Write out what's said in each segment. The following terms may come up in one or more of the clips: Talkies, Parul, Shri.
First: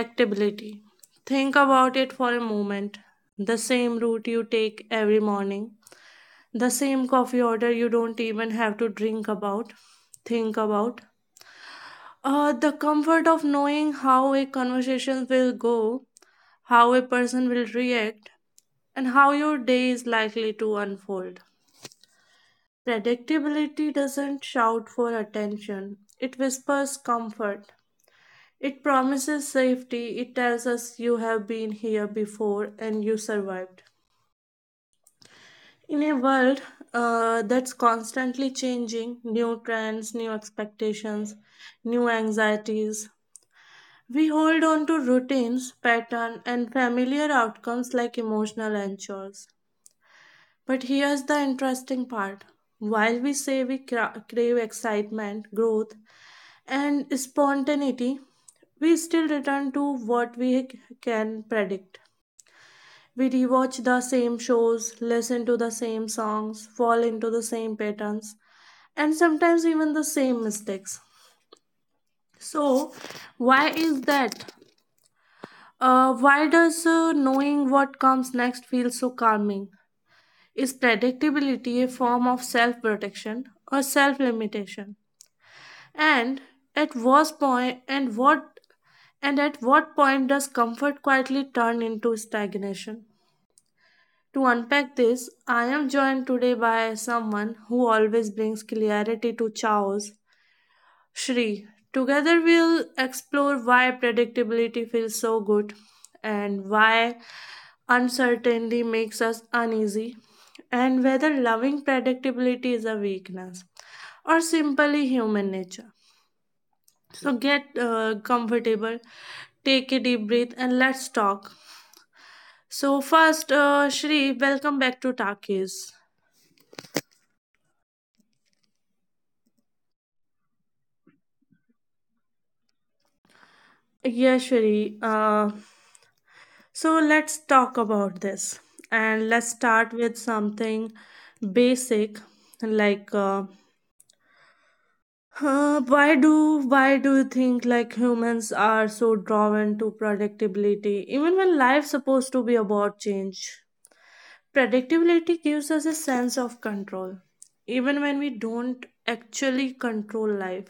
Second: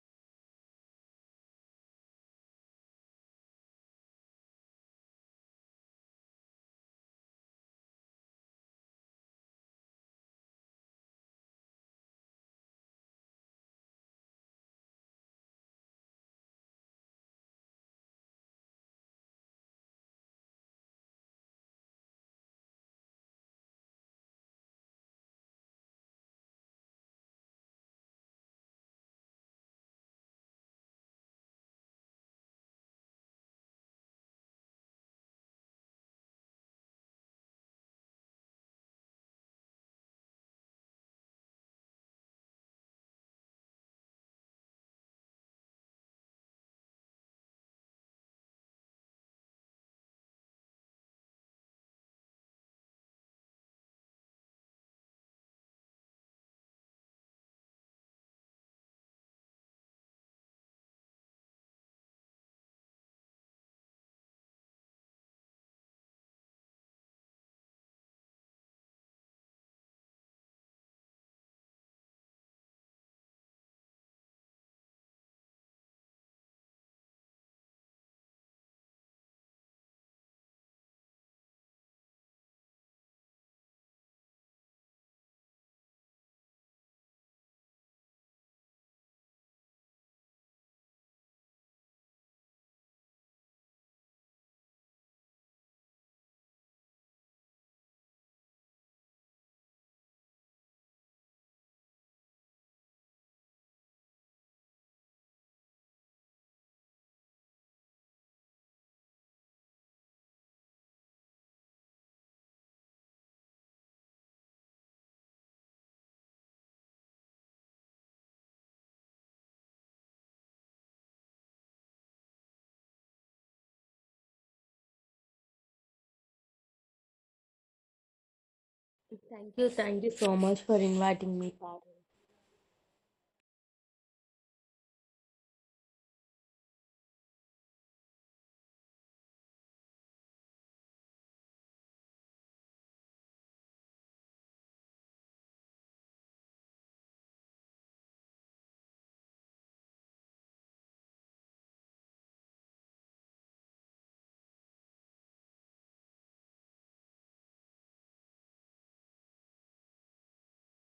predictability. Think about it for a moment. The same route you take every morning, the same coffee order you don't even have to drink about think about the comfort of knowing how a conversation will go, how a person will react, and how your day is likely to unfold. Predictability doesn't shout for attention, it whispers comfort, it promises safety, it tells us you have been here before and you survived. In a world that's constantly changing, new trends, new expectations, new anxieties, we hold on to routines, pattern, and familiar outcomes like emotional anchors. But here's the interesting part. While we say we crave excitement, growth, and spontaneity, we still return to what we can predict. We rewatch the same shows, listen to the same songs, fall into the same patterns, and sometimes even the same mistakes. So, why is that? Why does knowing what comes next feel so calming? Is predictability a form of self protection or self limitation? And at what point and what at what point does comfort quietly turn into stagnation? To unpack this, I am joined today by someone who always brings clarity to chaos, Shri. Together we'll explore why predictability feels so good, and why uncertainty makes us uneasy, and whether loving predictability is a weakness or simply human nature. So get comfortable, take a deep breath, and let's talk. So, first, Shri, welcome back to Takis. Thank you so much for inviting me, Parul. Yeah, Shri. So let's talk about this, and let's start with something basic, like why do you think like humans are so drawn to predictability even when life's supposed to be about change? Predictability gives us a sense of control even when we don't actually control life.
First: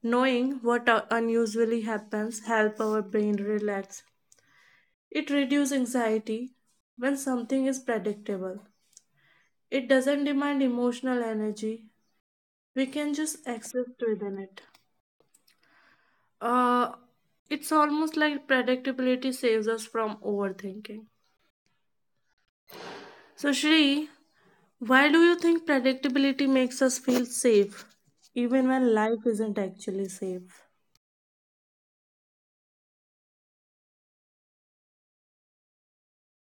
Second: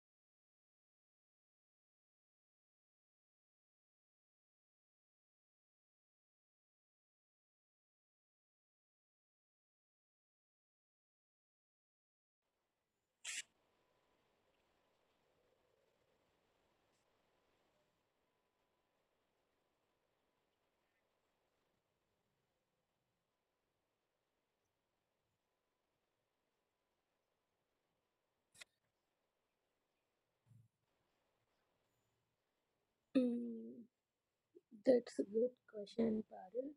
Knowing what unusually happens help our brain relax. It reduces anxiety when something is predictable. It doesn't demand emotional energy. We can just access within it. Uh, it's almost like predictability saves us from overthinking. So, Shri, why do you think predictability makes us feel safe even when life isn't actually safe? Mm, that's a good question, Parul.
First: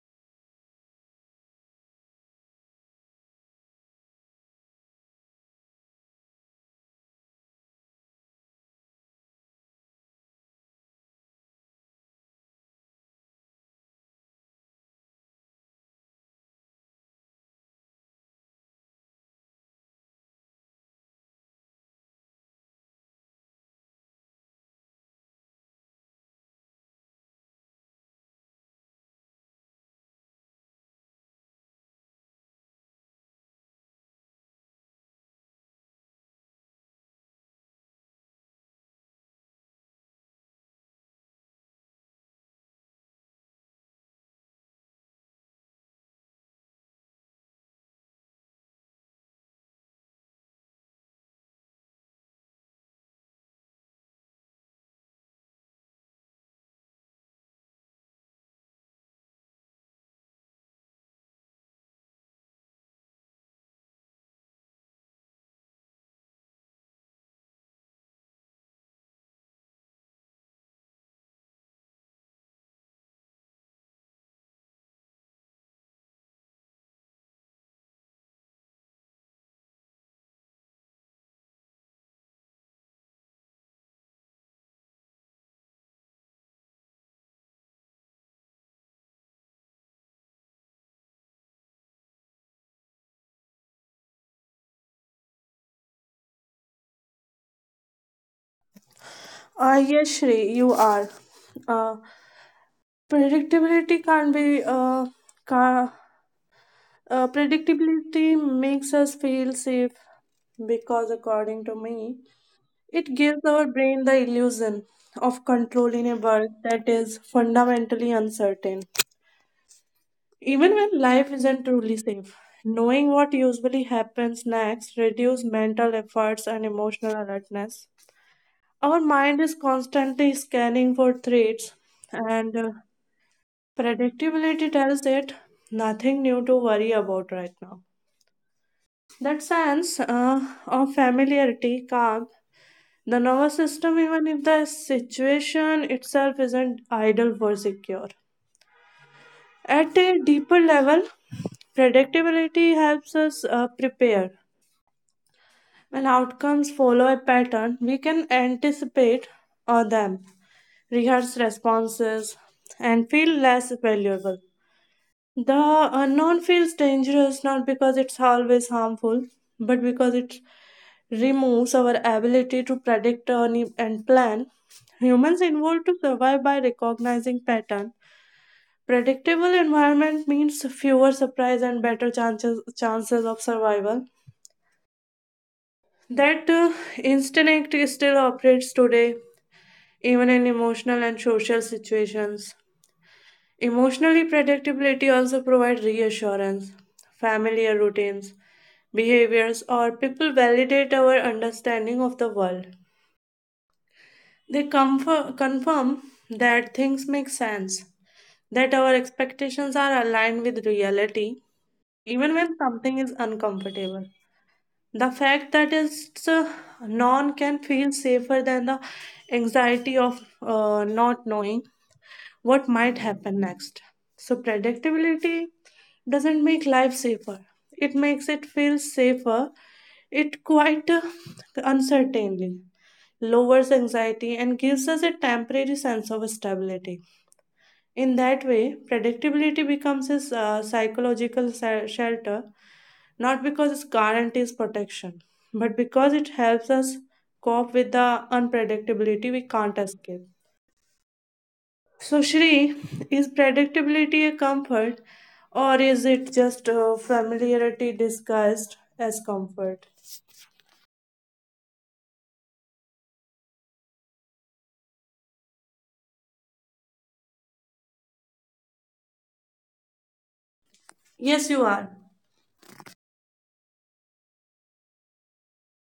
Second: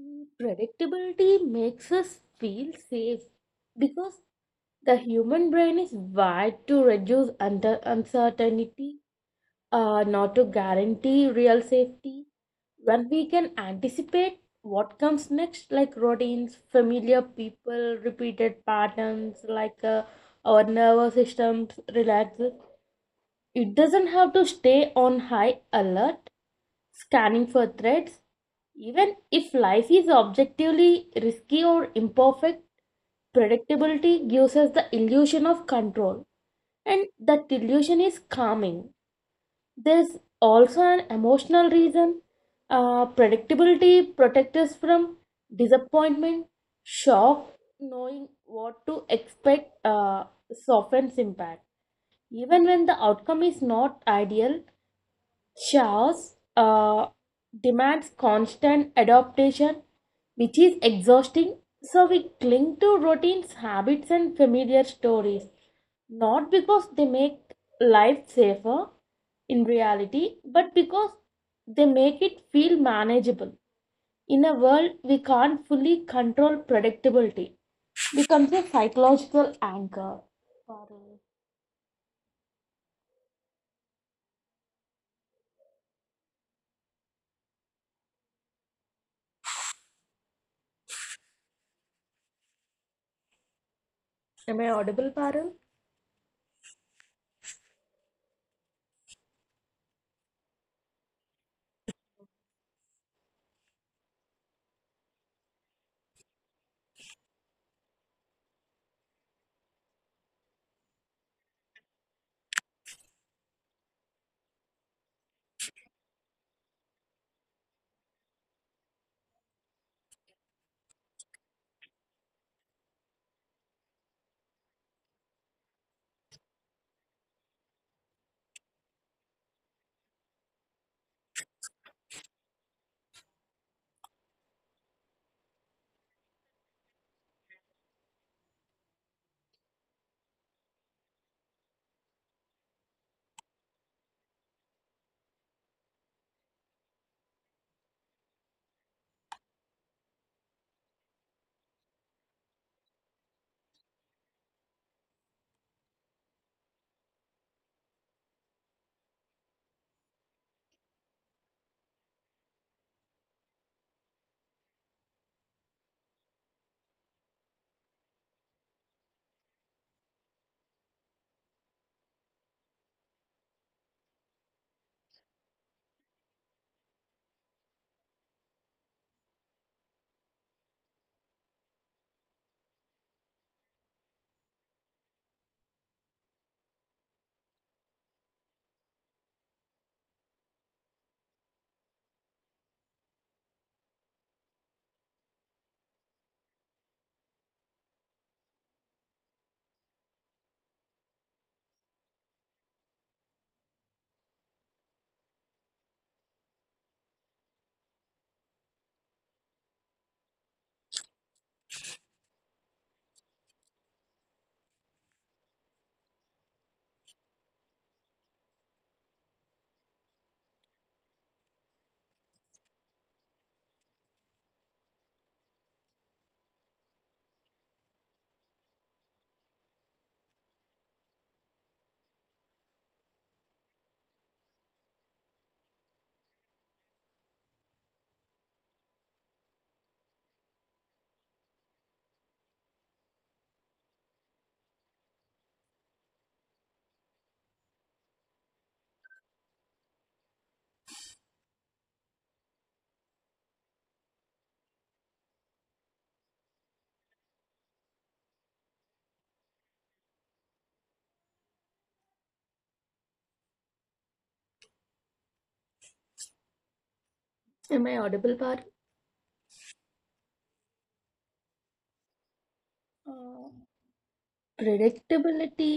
Mm, predictability makes us feel safe because the human brain is wired to reduce uncertainty, not to guarantee real safety. When we can anticipate what comes next, like routines, familiar people, repeated patterns, our nervous systems relaxes. It doesn't have to stay on high alert, scanning for threats. Even if life is objectively risky or imperfect, predictability gives us the illusion of control, and that illusion is calming. There's also an emotional reason. Predictability protects us from disappointment, shock, knowing what to expect softens impact. Even when the outcome is not ideal, chaos demands constant adaptation, which is exhausting. So we cling to routines, habits, and familiar stories, not because they make life safer in reality, but because they make it feel manageable. In a world we can't fully control, predictability becomes a psychological anchor. Parul. Am I audible, Parul? Yes, Shri, you are. Uh, predictability can't be ca- Predictability makes us feel safe because, according to me, it gives our brain the illusion of control in a world that is fundamentally uncertain. Even when life isn't truly safe, knowing what usually happens next reduces mental efforts and emotional alertness. Our mind is constantly scanning for threats, and predictability tells it nothing new to worry about right now. That sense of familiarity, calm, the nervous system, even if the situation itself isn't idle or secure. At a deeper level, predictability helps us prepare. When outcomes follow a pattern, we can anticipate them, rehearse responses, and feel less valuable. The unknown feels dangerous not because it's always harmful, but because it removes our ability to predict and plan. Humans evolved to survive by recognizing pattern. Predictable environment means fewer surprise and better chances of survival. That instinct still operates today, even in emotional and social situations. Emotionally, predictability also provides reassurance. Familiar routines, behaviors, or people validate our understanding of the world. They confirm that things make sense, that our expectations are aligned with reality, even when something is uncomfortable. The fact that it's known can feel safer than the anxiety of not knowing what might happen next. So, predictability doesn't make life safer, it makes it feel safer. It quite uncertainly lowers anxiety, and gives us a temporary sense of stability. In that way, predictability becomes a psychological shelter, not because it guarantees protection, but because it helps us cope with the unpredictability we can't escape. So, Shri, is predictability a comfort, or is it just familiarity disguised as comfort? Am I audible, Par? Yes, you are. Uh, Predictability,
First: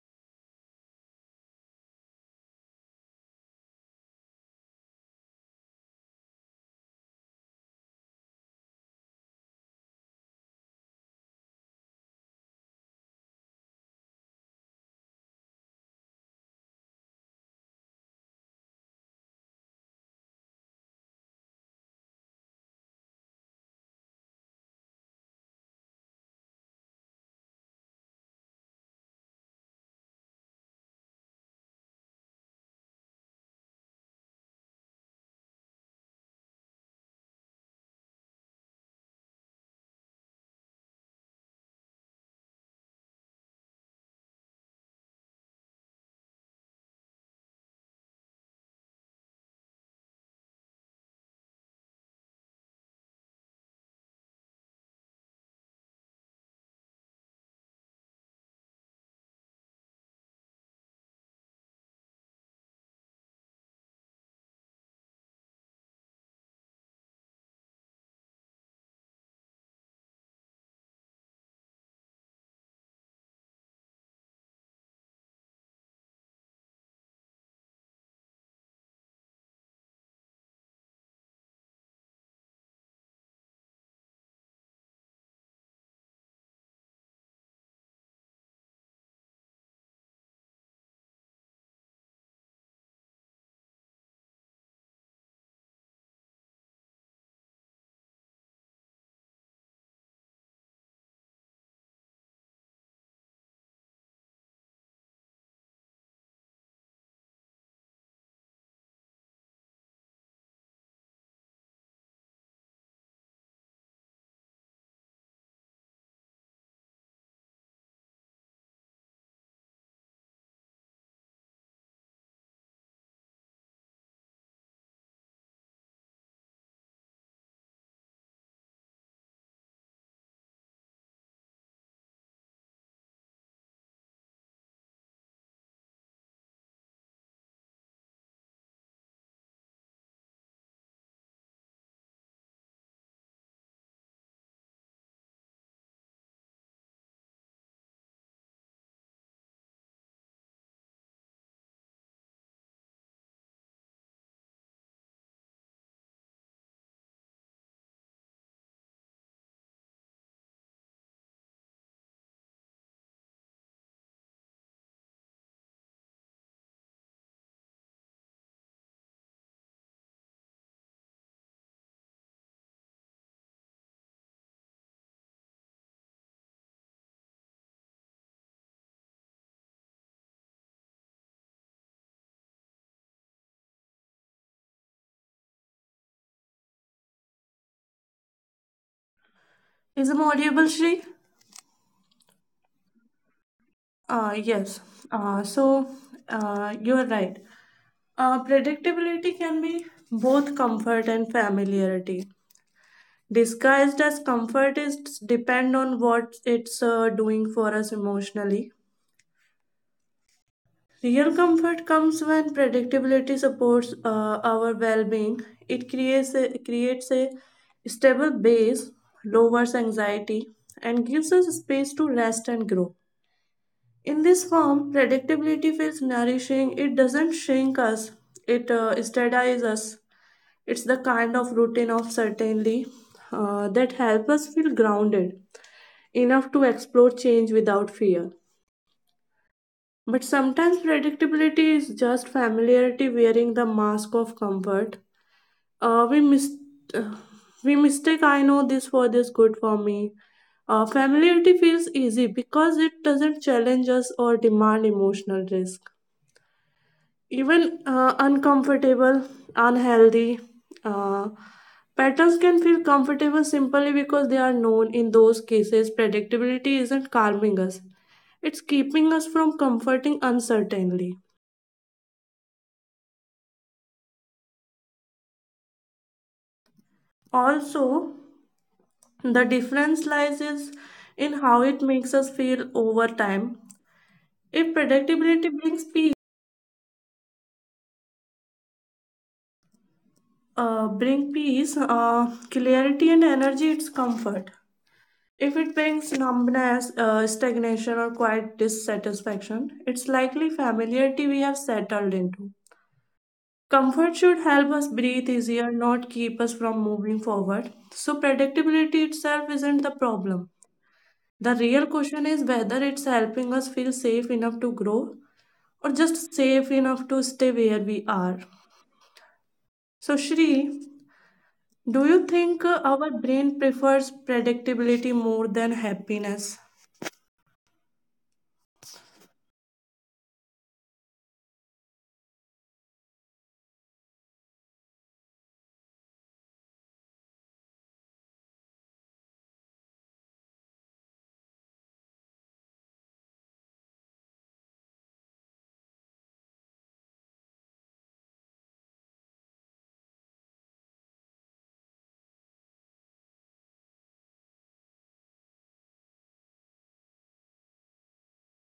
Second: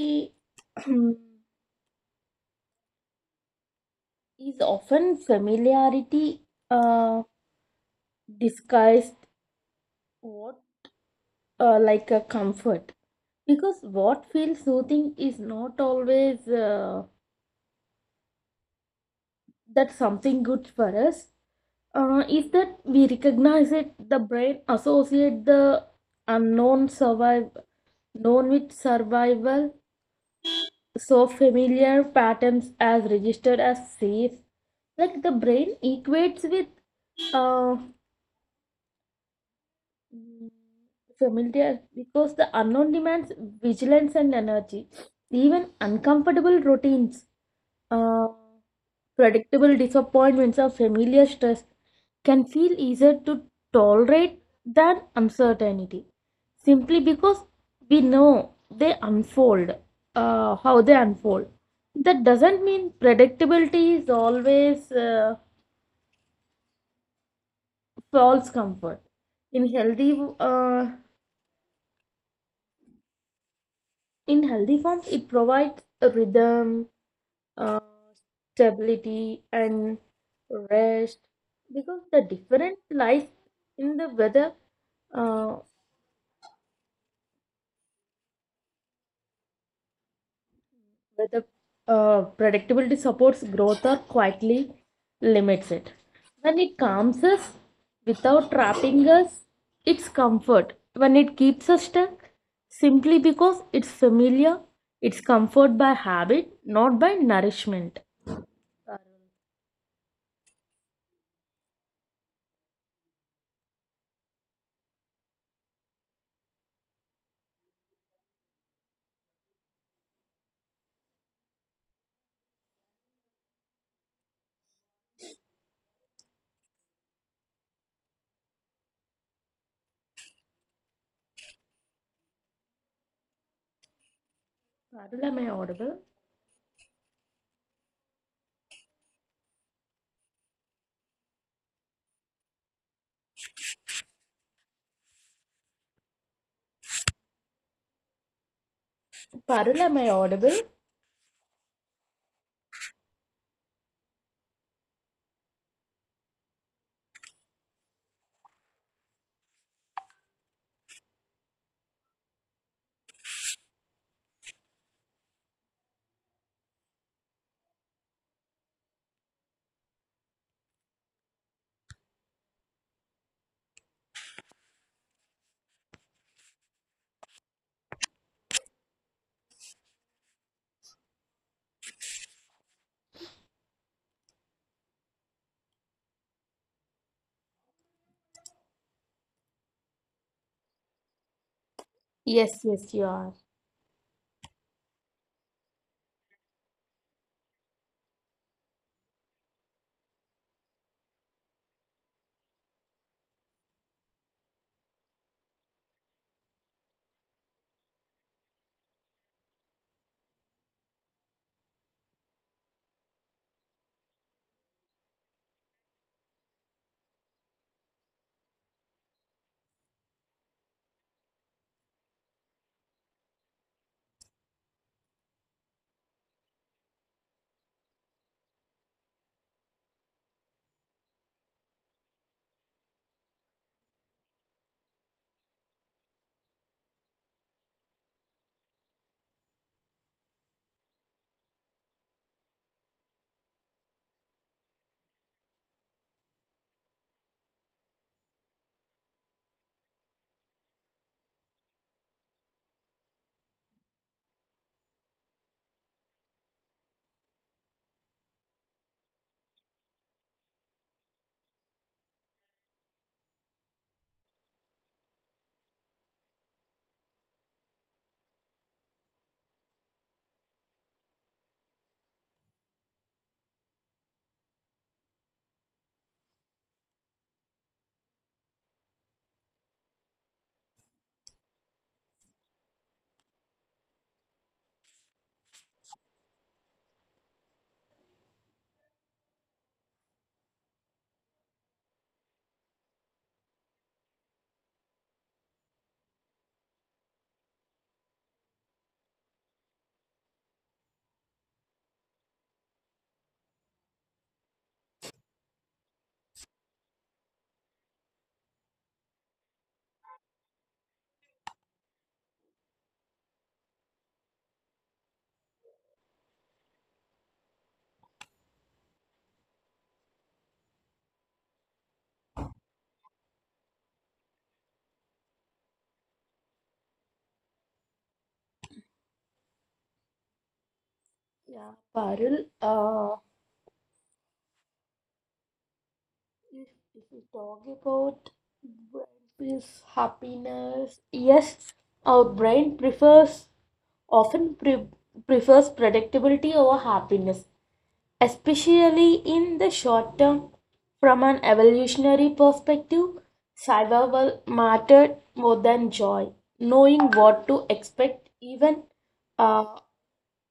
hmm, is often familiarity, uh, disguised, what like a comfort, because what feels soothing is not always that something good for us, is that we recognize it. The brain associate the unknown survive known with survival, so familiar patterns as registered as safe, like the brain equates with uh, mm, familiar because the unknown demands vigilance and energy. Even uncomfortable routines, uh, predictable disappointments or familiar stress can feel easier to tolerate than uncertainty, simply because we know they unfold how they unfold. That doesn't mean predictability is always false comfort. In healthy uh, in healthy forms, it provides a rhythm, uh, stability and rest, because the difference lies in the whether uh, whether predictability supports growth or quietly limits it. When it calms us without trapping us, it's comfort. When it keeps us stuck, simply because it's familiar, it's comfort by habit, not by nourishment. Par- Parul, am I audible? Parul, am I audible? Is I'm audible, Shri? Yes, yes, you are. Uh, yes. Uh, so you are right. Predictability can be both comfort and familiarity. Disguised as comfort is depend on what it's doing for us emotionally. Real comfort comes when predictability supports our well-being. It creates a stable base, lowers anxiety, and gives us space to rest and grow. In this form, predictability feels nourishing. It doesn't shrink us, it steadies us. It's the kind of routine of certainly that helps us feel grounded enough to explore change without fear. But sometimes predictability is just familiarity wearing the mask of comfort. Uh, we, mis- uh, we mistake I know this for this good for me. Familiarity feels easy because it doesn't challenge us or demand emotional risk, even uncomfortable, unhealthy. Uh, Patterns can feel comfortable simply because they are known. In those cases, predictability isn't calming us, it's keeping us from comforting uncertainly. Also, the difference lies is in how it makes us feel over time. If predictability brings peace, clarity, and energy, it's comfort. If it brings numbness, stagnation, or quiet dissatisfaction, it's likely familiarity we have settled into. Comfort should help us breathe easier, not keep us from moving forward. So, predictability itself isn't the problem. The real question is whether it's helping us feel safe enough to grow, or just safe enough to stay where we are. So, Shri, do you think our brain prefers predictability more than happiness? Yeah, Parul. If, if we talk about brain's happiness, yes, our brain often pre- prefers predictability over happiness, especially in the short term. From an evolutionary perspective, survival mattered more than joy. Knowing what to expect, even uh,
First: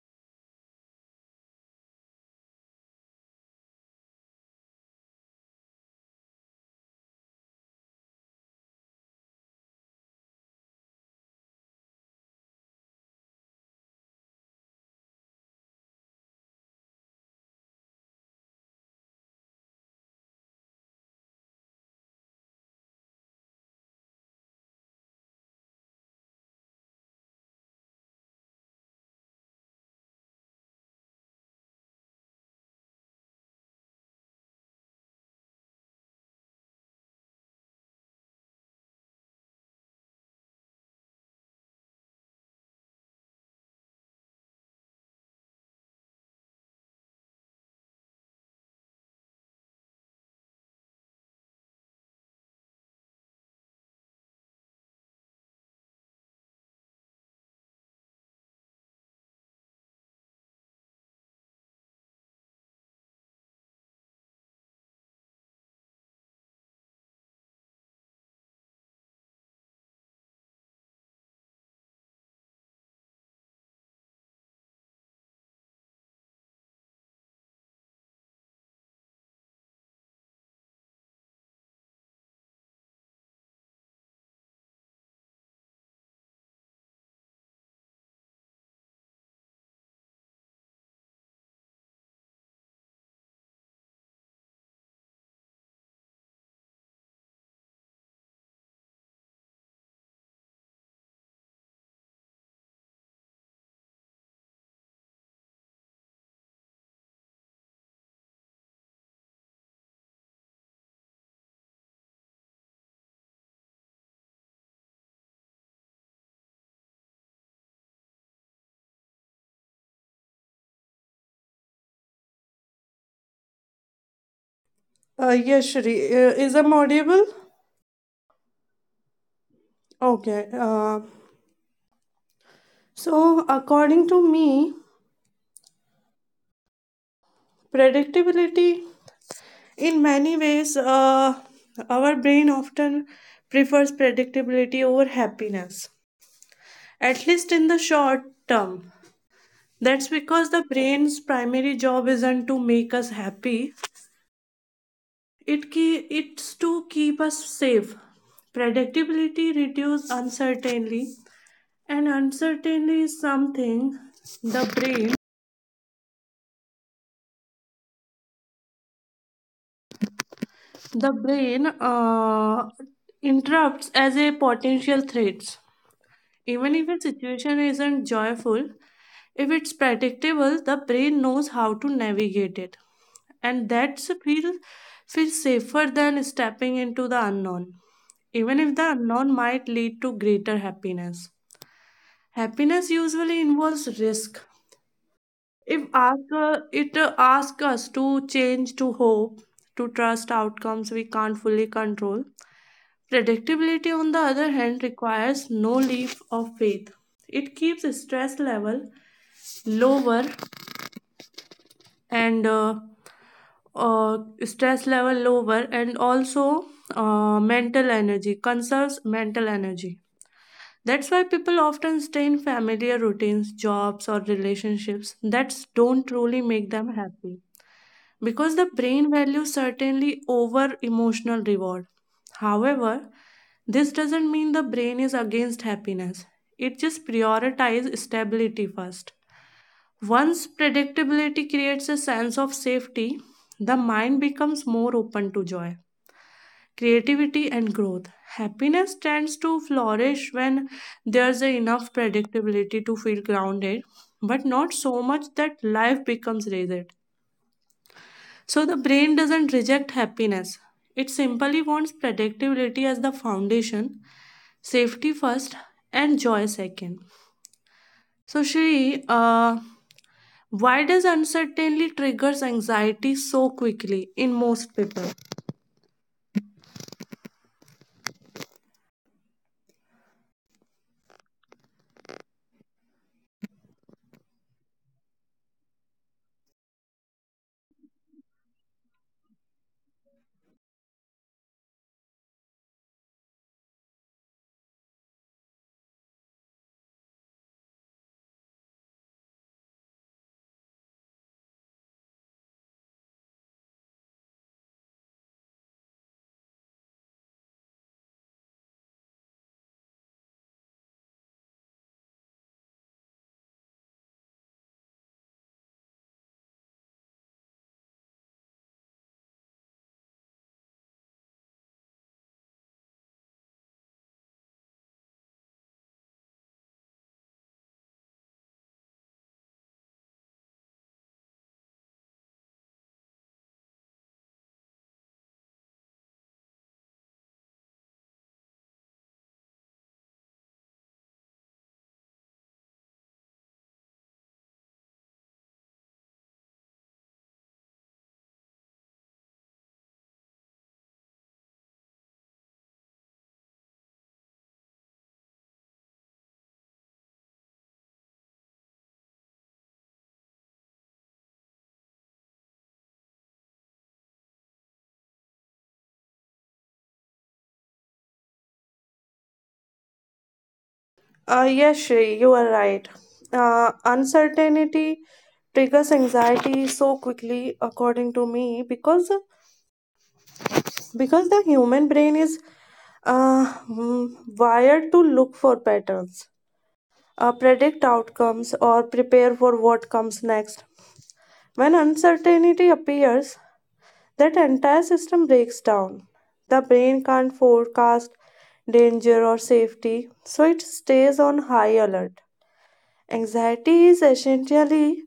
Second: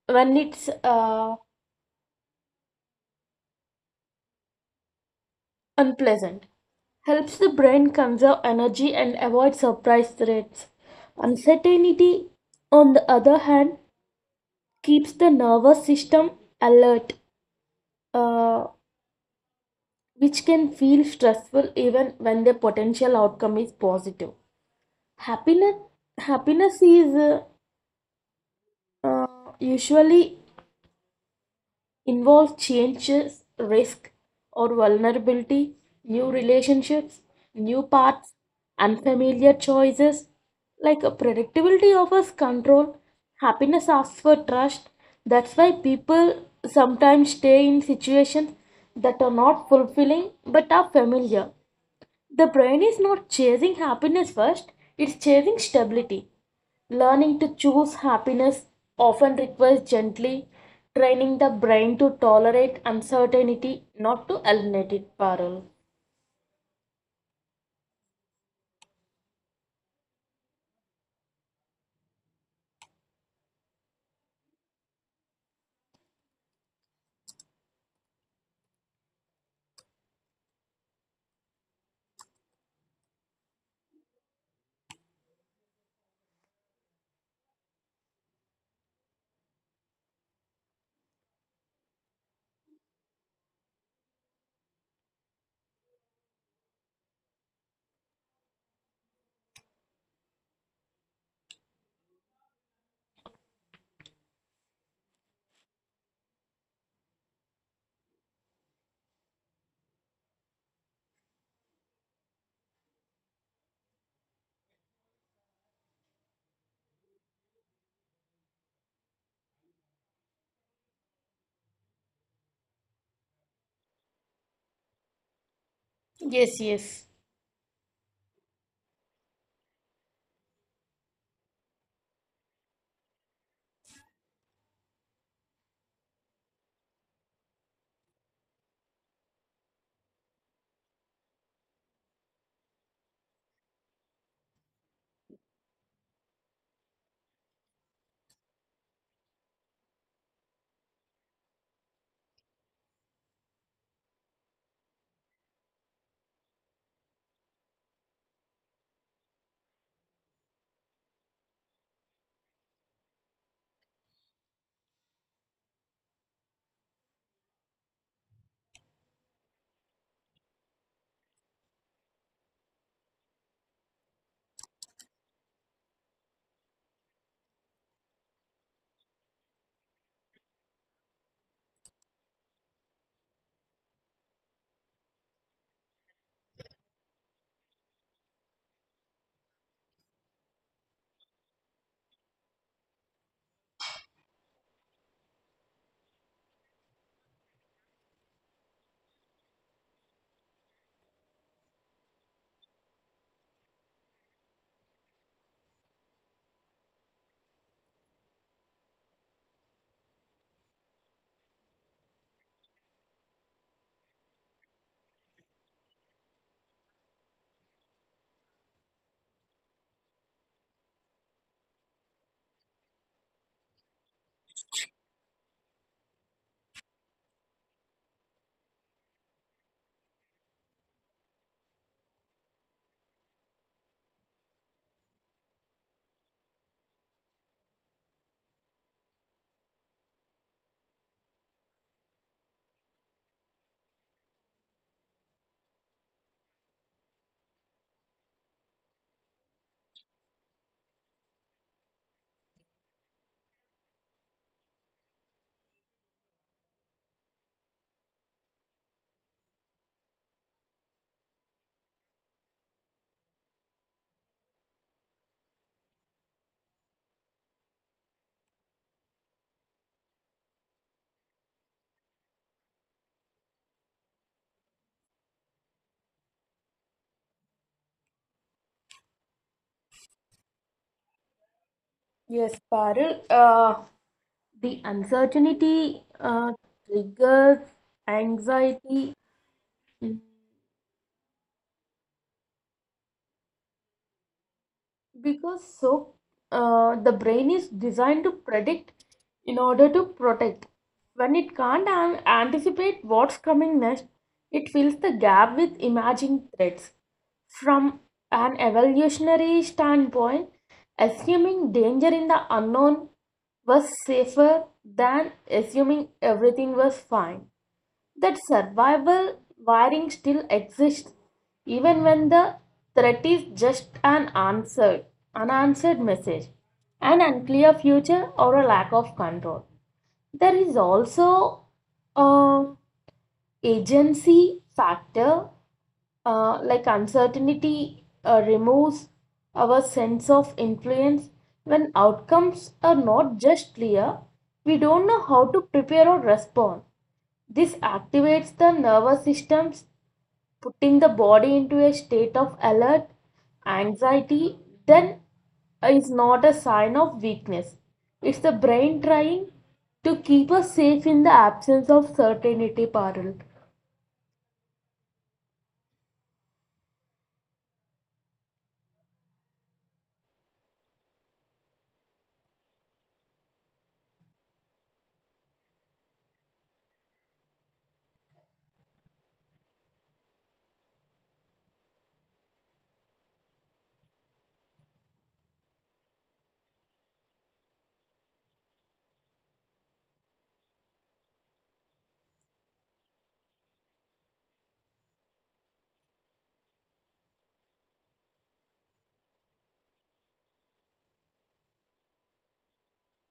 when it's unpleasant, helps the brain conserve energy and avoid surprise threats. Uncertainty, on the other hand, keeps the nervous system alert, uh, which can feel stressful even when the potential outcome is positive. Happiness, happiness is uh, usually involve changes, risk or vulnerability, new relationships, new paths, unfamiliar choices. Like a predictability offers control, happiness asks for trust. That's why people sometimes stay in situations that are not fulfilling but are familiar. The brain is not chasing happiness first, it's chasing stability. Learning to choose happiness often requires gently training the brain to tolerate uncertainty, not to eliminate it, Parul. Yes, Shri. Is I'm Yes, audible? yes. Okay. So, according to me, predictability in many ways, our brain often prefers predictability over happiness, at least in the short term. That's because the brain's primary job isn't to make us happy, it it's to keep us safe. Predictability reduces uncertainty, and uncertainty is something the brain the brain interrupts as a potential threat. Even if a situation isn't joyful, if it's predictable, the brain knows how to navigate it. And that's feel feels safer than stepping into the unknown, even if the unknown might lead to greater happiness. Happiness usually involves risk. If ask, it asks us to change, to hope, to trust outcomes we can't fully control. Predictability, on the other hand, requires no leap of faith. It keeps the lower and uh, uh, stress level lower and also conserves mental energy. That's why people often stay in familiar routines, jobs, or relationships that don't truly make them happy, because the brain values certainly over emotional reward. However, this doesn't mean the brain is against happiness. It just prioritizes stability first. Once predictability creates a sense of safety, the mind becomes more open to joy, creativity, and growth. Happiness tends to flourish when there's enough predictability to feel grounded, but not so much that life becomes rigid. So the brain doesn't reject happiness. It simply wants predictability as the foundation, safety first, and joy second. So Shri, why does uncertainty triggers anxiety so quickly in most people? Yes, Parul. The uncertainty triggers anxiety, because the brain is designed to predict in order to protect. When it can't anticipate what's coming next, it fills the gap with emerging threats. From an evolutionary standpoint, assuming danger in the unknown was safer than assuming everything was fine. That survival wiring still exists, even when the threat is just an unanswered message, an unclear future, or a lack of control. There is also a agency factor, like uncertainty removes our sense of influence. When outcomes are not just clear, we don't know how to prepare or respond. This activates the nervous systems, putting the body into a state of alert anxiety. Then is not a sign of weakness. It's the brain trying to keep us safe in the absence of certainty, Parul. Yes, Shri, you are right. Uncertainty triggers anxiety so quickly, according to me, because the human brain is uh, mm, wired to look for patterns, predict outcomes, or prepare for what comes next. When uncertainty appears, that entire system breaks down. The brain can't forecast danger or safety, so it stays on high alert. Anxiety is essentially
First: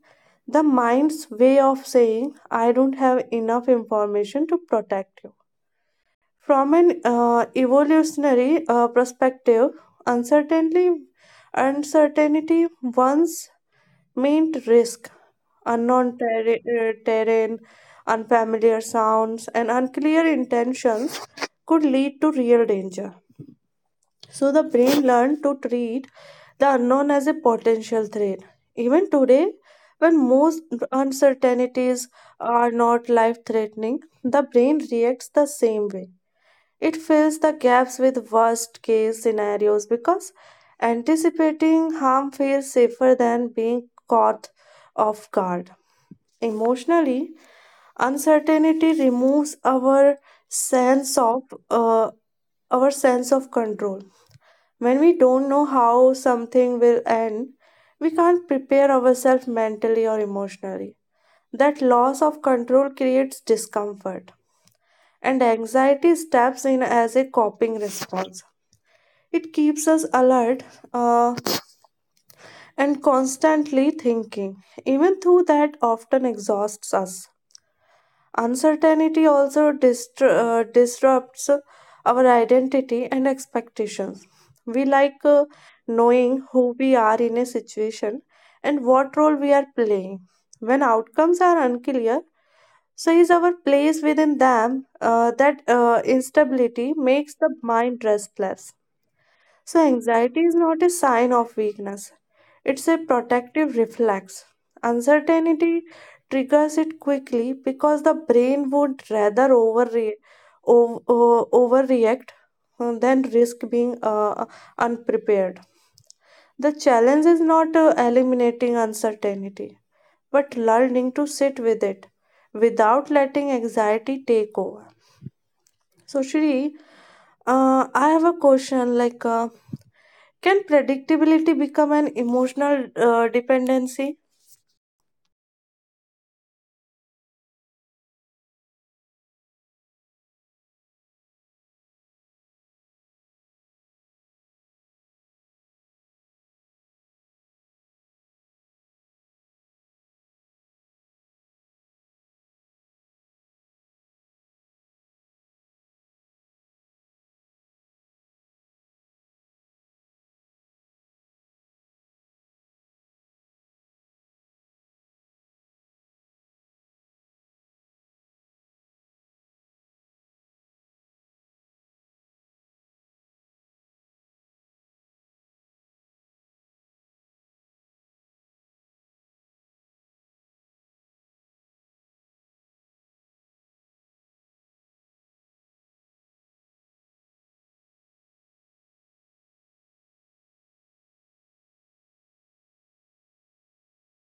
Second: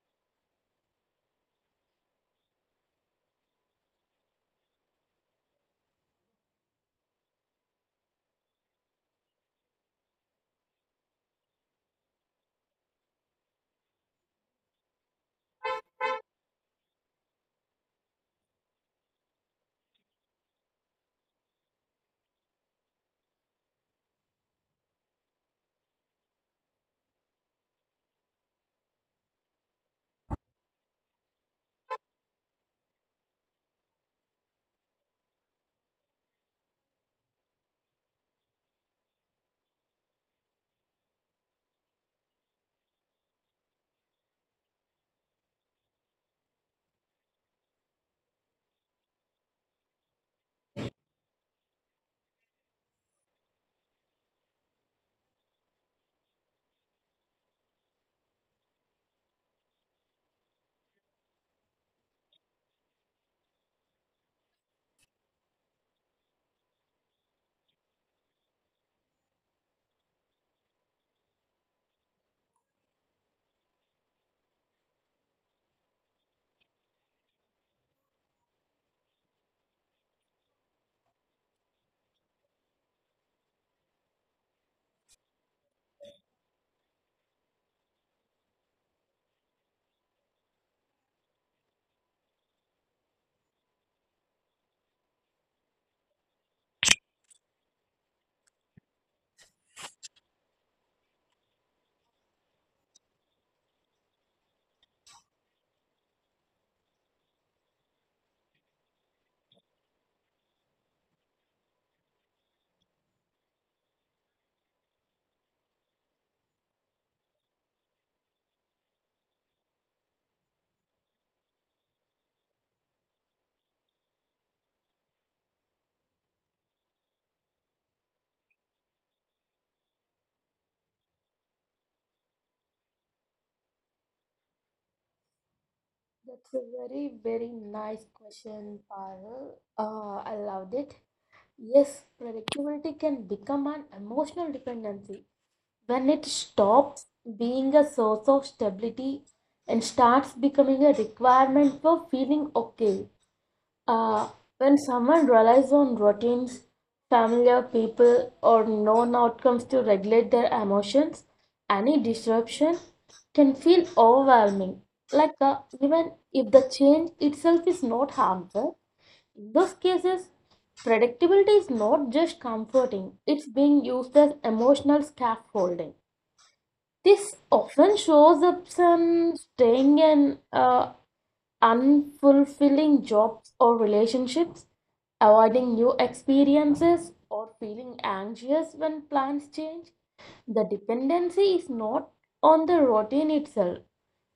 the mind's way of saying, I don't have enough information to protect you. From an evolutionary perspective, uncertainty, uncertainty once meant risk. Unknown terrain, unfamiliar sounds, and unclear intentions could lead to real danger. So the brain learned to treat the unknown as a potential threat. Even today, when most uncertainties are not life threatening, the brain reacts the same way. It fills the gaps with worst case scenarios, because anticipating harm feels safer than being caught off guard. Emotionally, uncertainty removes sense of uh, our sense of control. When we don't know how something will end, we can't prepare ourselves mentally or emotionally. That loss of control creates discomfort, and anxiety steps in as a coping response. It keeps us alert uh, and constantly thinking, even though that often exhausts us. Uncertainty also disrupts our identity and expectations. We like knowing who we are in a situation and what role we are playing. When outcomes are unclear, so is our place within them, that instability makes the mind restless. So anxiety is not a sign of weakness; it's a protective reflex. Uncertainty triggers it quickly because the brain would rather overreact than risk being unprepared. The challenge is not eliminating uncertainty, but learning to sit with it without letting anxiety take over. So, Shri, I have a question like, can predictability become an emotional dependency? That's a very, very nice question, Parul. I loved it. Yes, predictability can become an emotional dependency when it stops being a source of stability and starts becoming a requirement for feeling okay. Uh, when someone relies on routines, familiar people, or known outcomes to regulate their emotions, any disruption can feel overwhelming. Even if the change itself is not harmful, in those cases, predictability is not just comforting, it's being used as emotional scaffolding. This often shows up some staying in unfulfilling jobs or relationships, avoiding new experiences, or feeling anxious when plans change. The dependency is not on the routine itself,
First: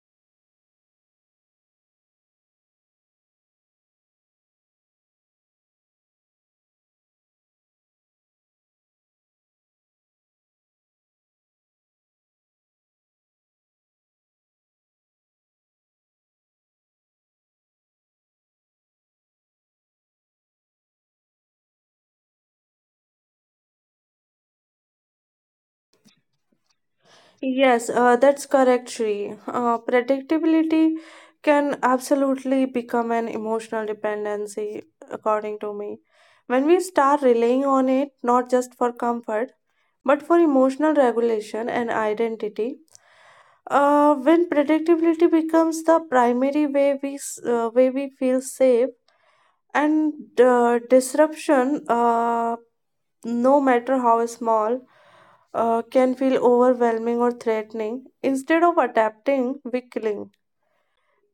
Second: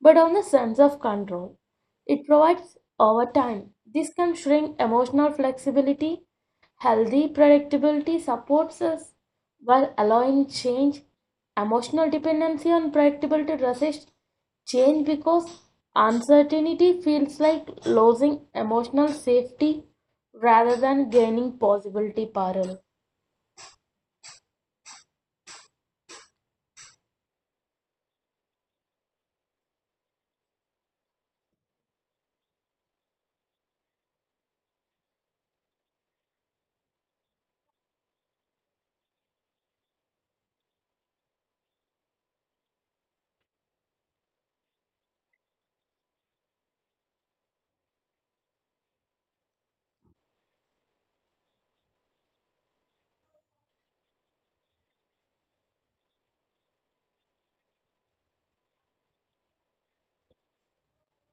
but on the sense of control it provides. Over time, this can shrink emotional flexibility. Healthy predictability supports us while allowing change. Emotional dependency on predictability resists change because uncertainty feels like losing emotional safety rather than gaining possibility, parallel. Yes, that's correct, Shri. Predictability can absolutely become an emotional dependency, according to me. When we start relying on it, not just for comfort, but for emotional regulation and identity. When predictability becomes the primary way we way we feel safe, and disruption, no matter how small, can feel overwhelming or threatening. Instead of adapting, we cling.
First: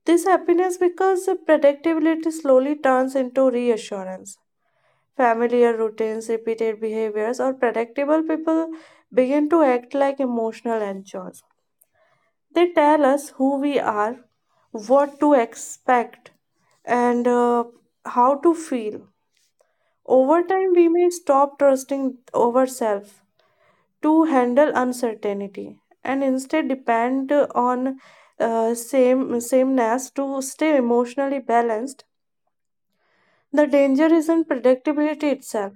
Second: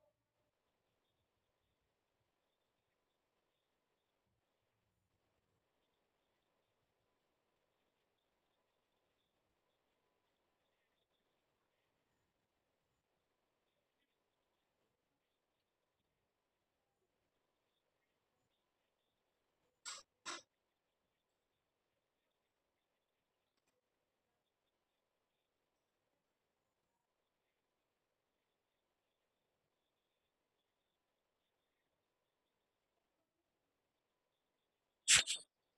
This happiness because the predictability slowly turns into reassurance. Familiar routines, repeated behaviors, or predictable people begin to act like emotional anchors. They tell us who we are, what to expect, and how to feel. Over time, we may stop trusting ourselves to handle uncertainty and instead depend on sameness to stay emotionally balanced. The danger is in predictability itself.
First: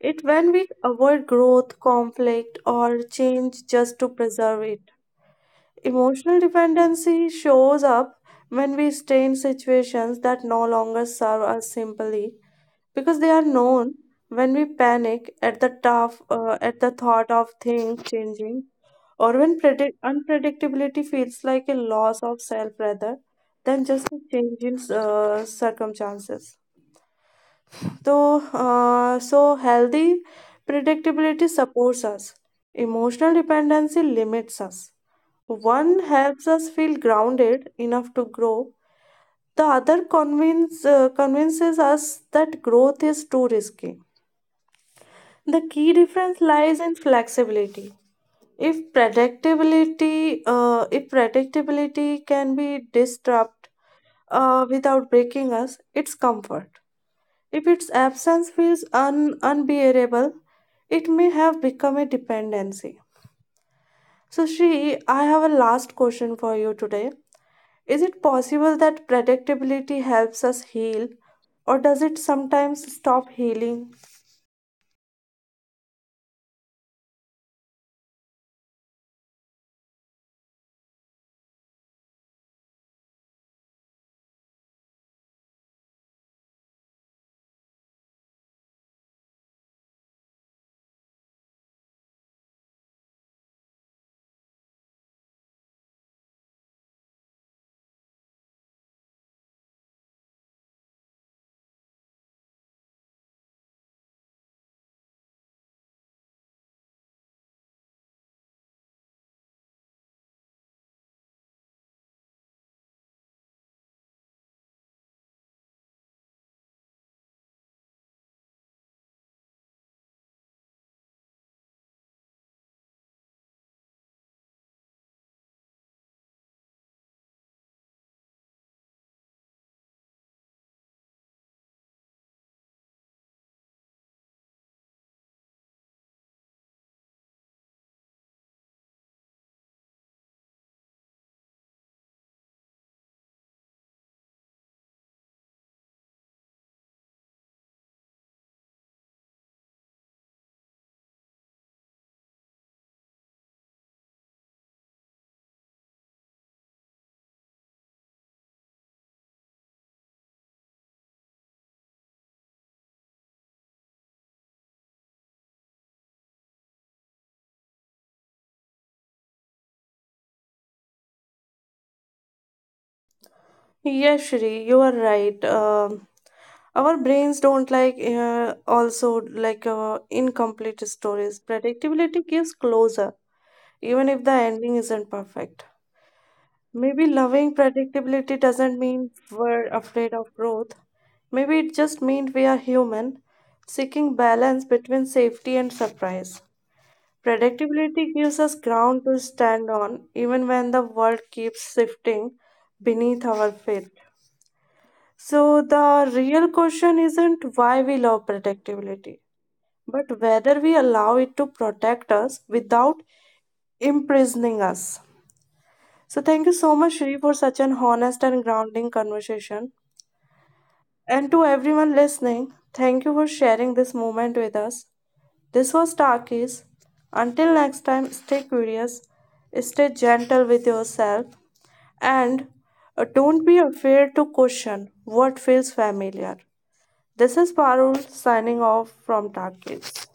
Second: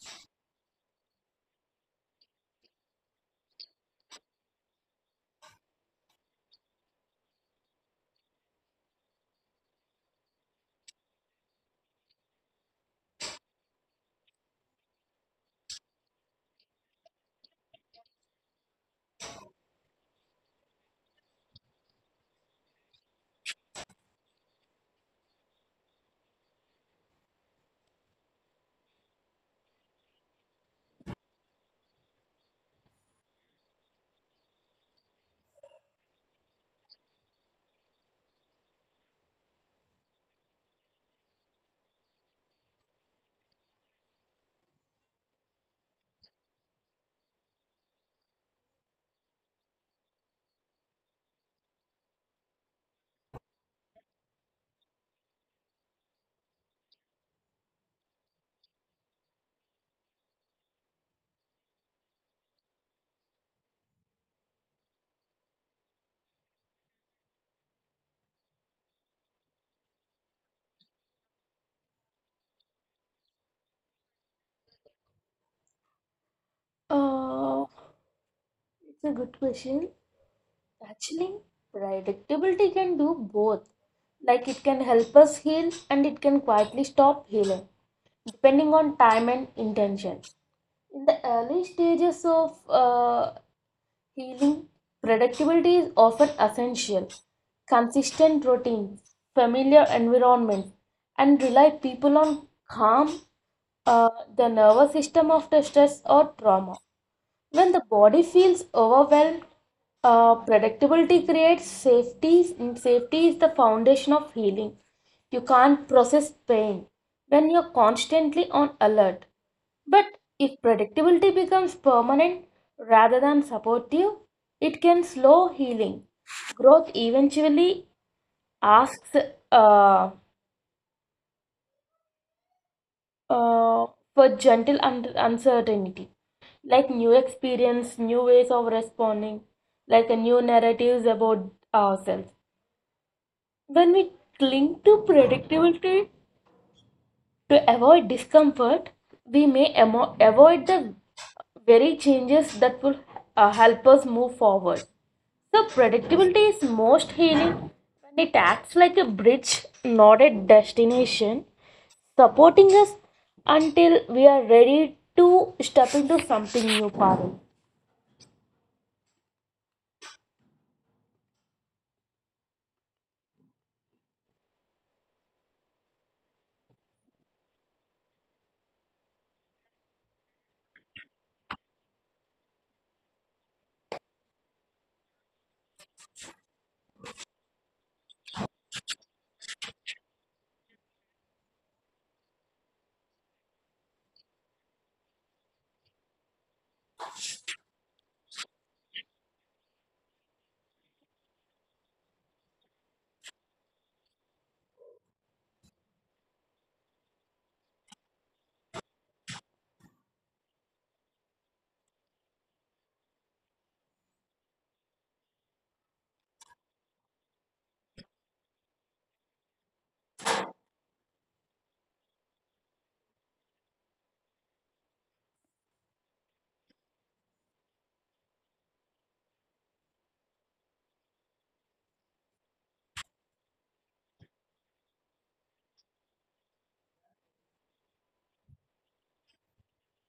It when we avoid growth, conflict, or change just to preserve it. Emotional dependency shows up when we stay in situations that no longer serve us simply because they are known. When we panic at the thought of things changing, or when unpredictability feels like a loss of self rather than just a change in circumstances. So, healthy predictability supports us. Emotional dependency limits us. One helps us feel grounded enough to grow. The other convinces us that growth is too risky. The key difference lies in flexibility. If predictability can be disrupt without breaking us, it's comfort. If its absence feels unbearable, it may have become a dependency. So, Shri, I have a last question for you today. Is it possible that predictability helps us heal, or does it sometimes stop healing? Uh, it's a good question. Actually, predictability can do both. Like, it can help us heal and it can quietly stop healing, depending on time and intention. In the early stages of healing, predictability is often essential. Consistent routines, familiar environments, and rely people on calm uh, the nervous system after stress or trauma. When the body feels overwhelmed, predictability creates safety, and safety is the foundation of healing. You can't process pain when you're constantly on alert. But if predictability becomes permanent rather than supportive, it can slow healing. Growth eventually asks uh, uh, for gentle uncertainty, like new experience, new ways of responding, like a new narratives about ourselves. When we cling to predictability to avoid discomfort, we may avoid the very changes that will help us move forward. So, predictability is most healing when it acts like a bridge, not a destination, supporting us until we are ready to step into something new, Parul. Yes, Shri, you are right. Our brains don't like also like incomplete stories. Predictability gives closure, even if the ending isn't perfect. Maybe loving predictability doesn't mean we're afraid of growth. Maybe it just means we are human, seeking balance between safety and surprise. Predictability gives us ground to stand on even when the world keeps shifting beneath our feet. So, the real question isn't why we love predictability, but whether we allow it to protect us without imprisoning us. So, thank you so much, Shri, for such an honest and grounding conversation. And to everyone listening, thank you for sharing this moment with us. This was Takis. Until next time, stay curious, stay gentle with yourself, and don't be afraid to question what feels familiar. This is Parul signing off from Takis.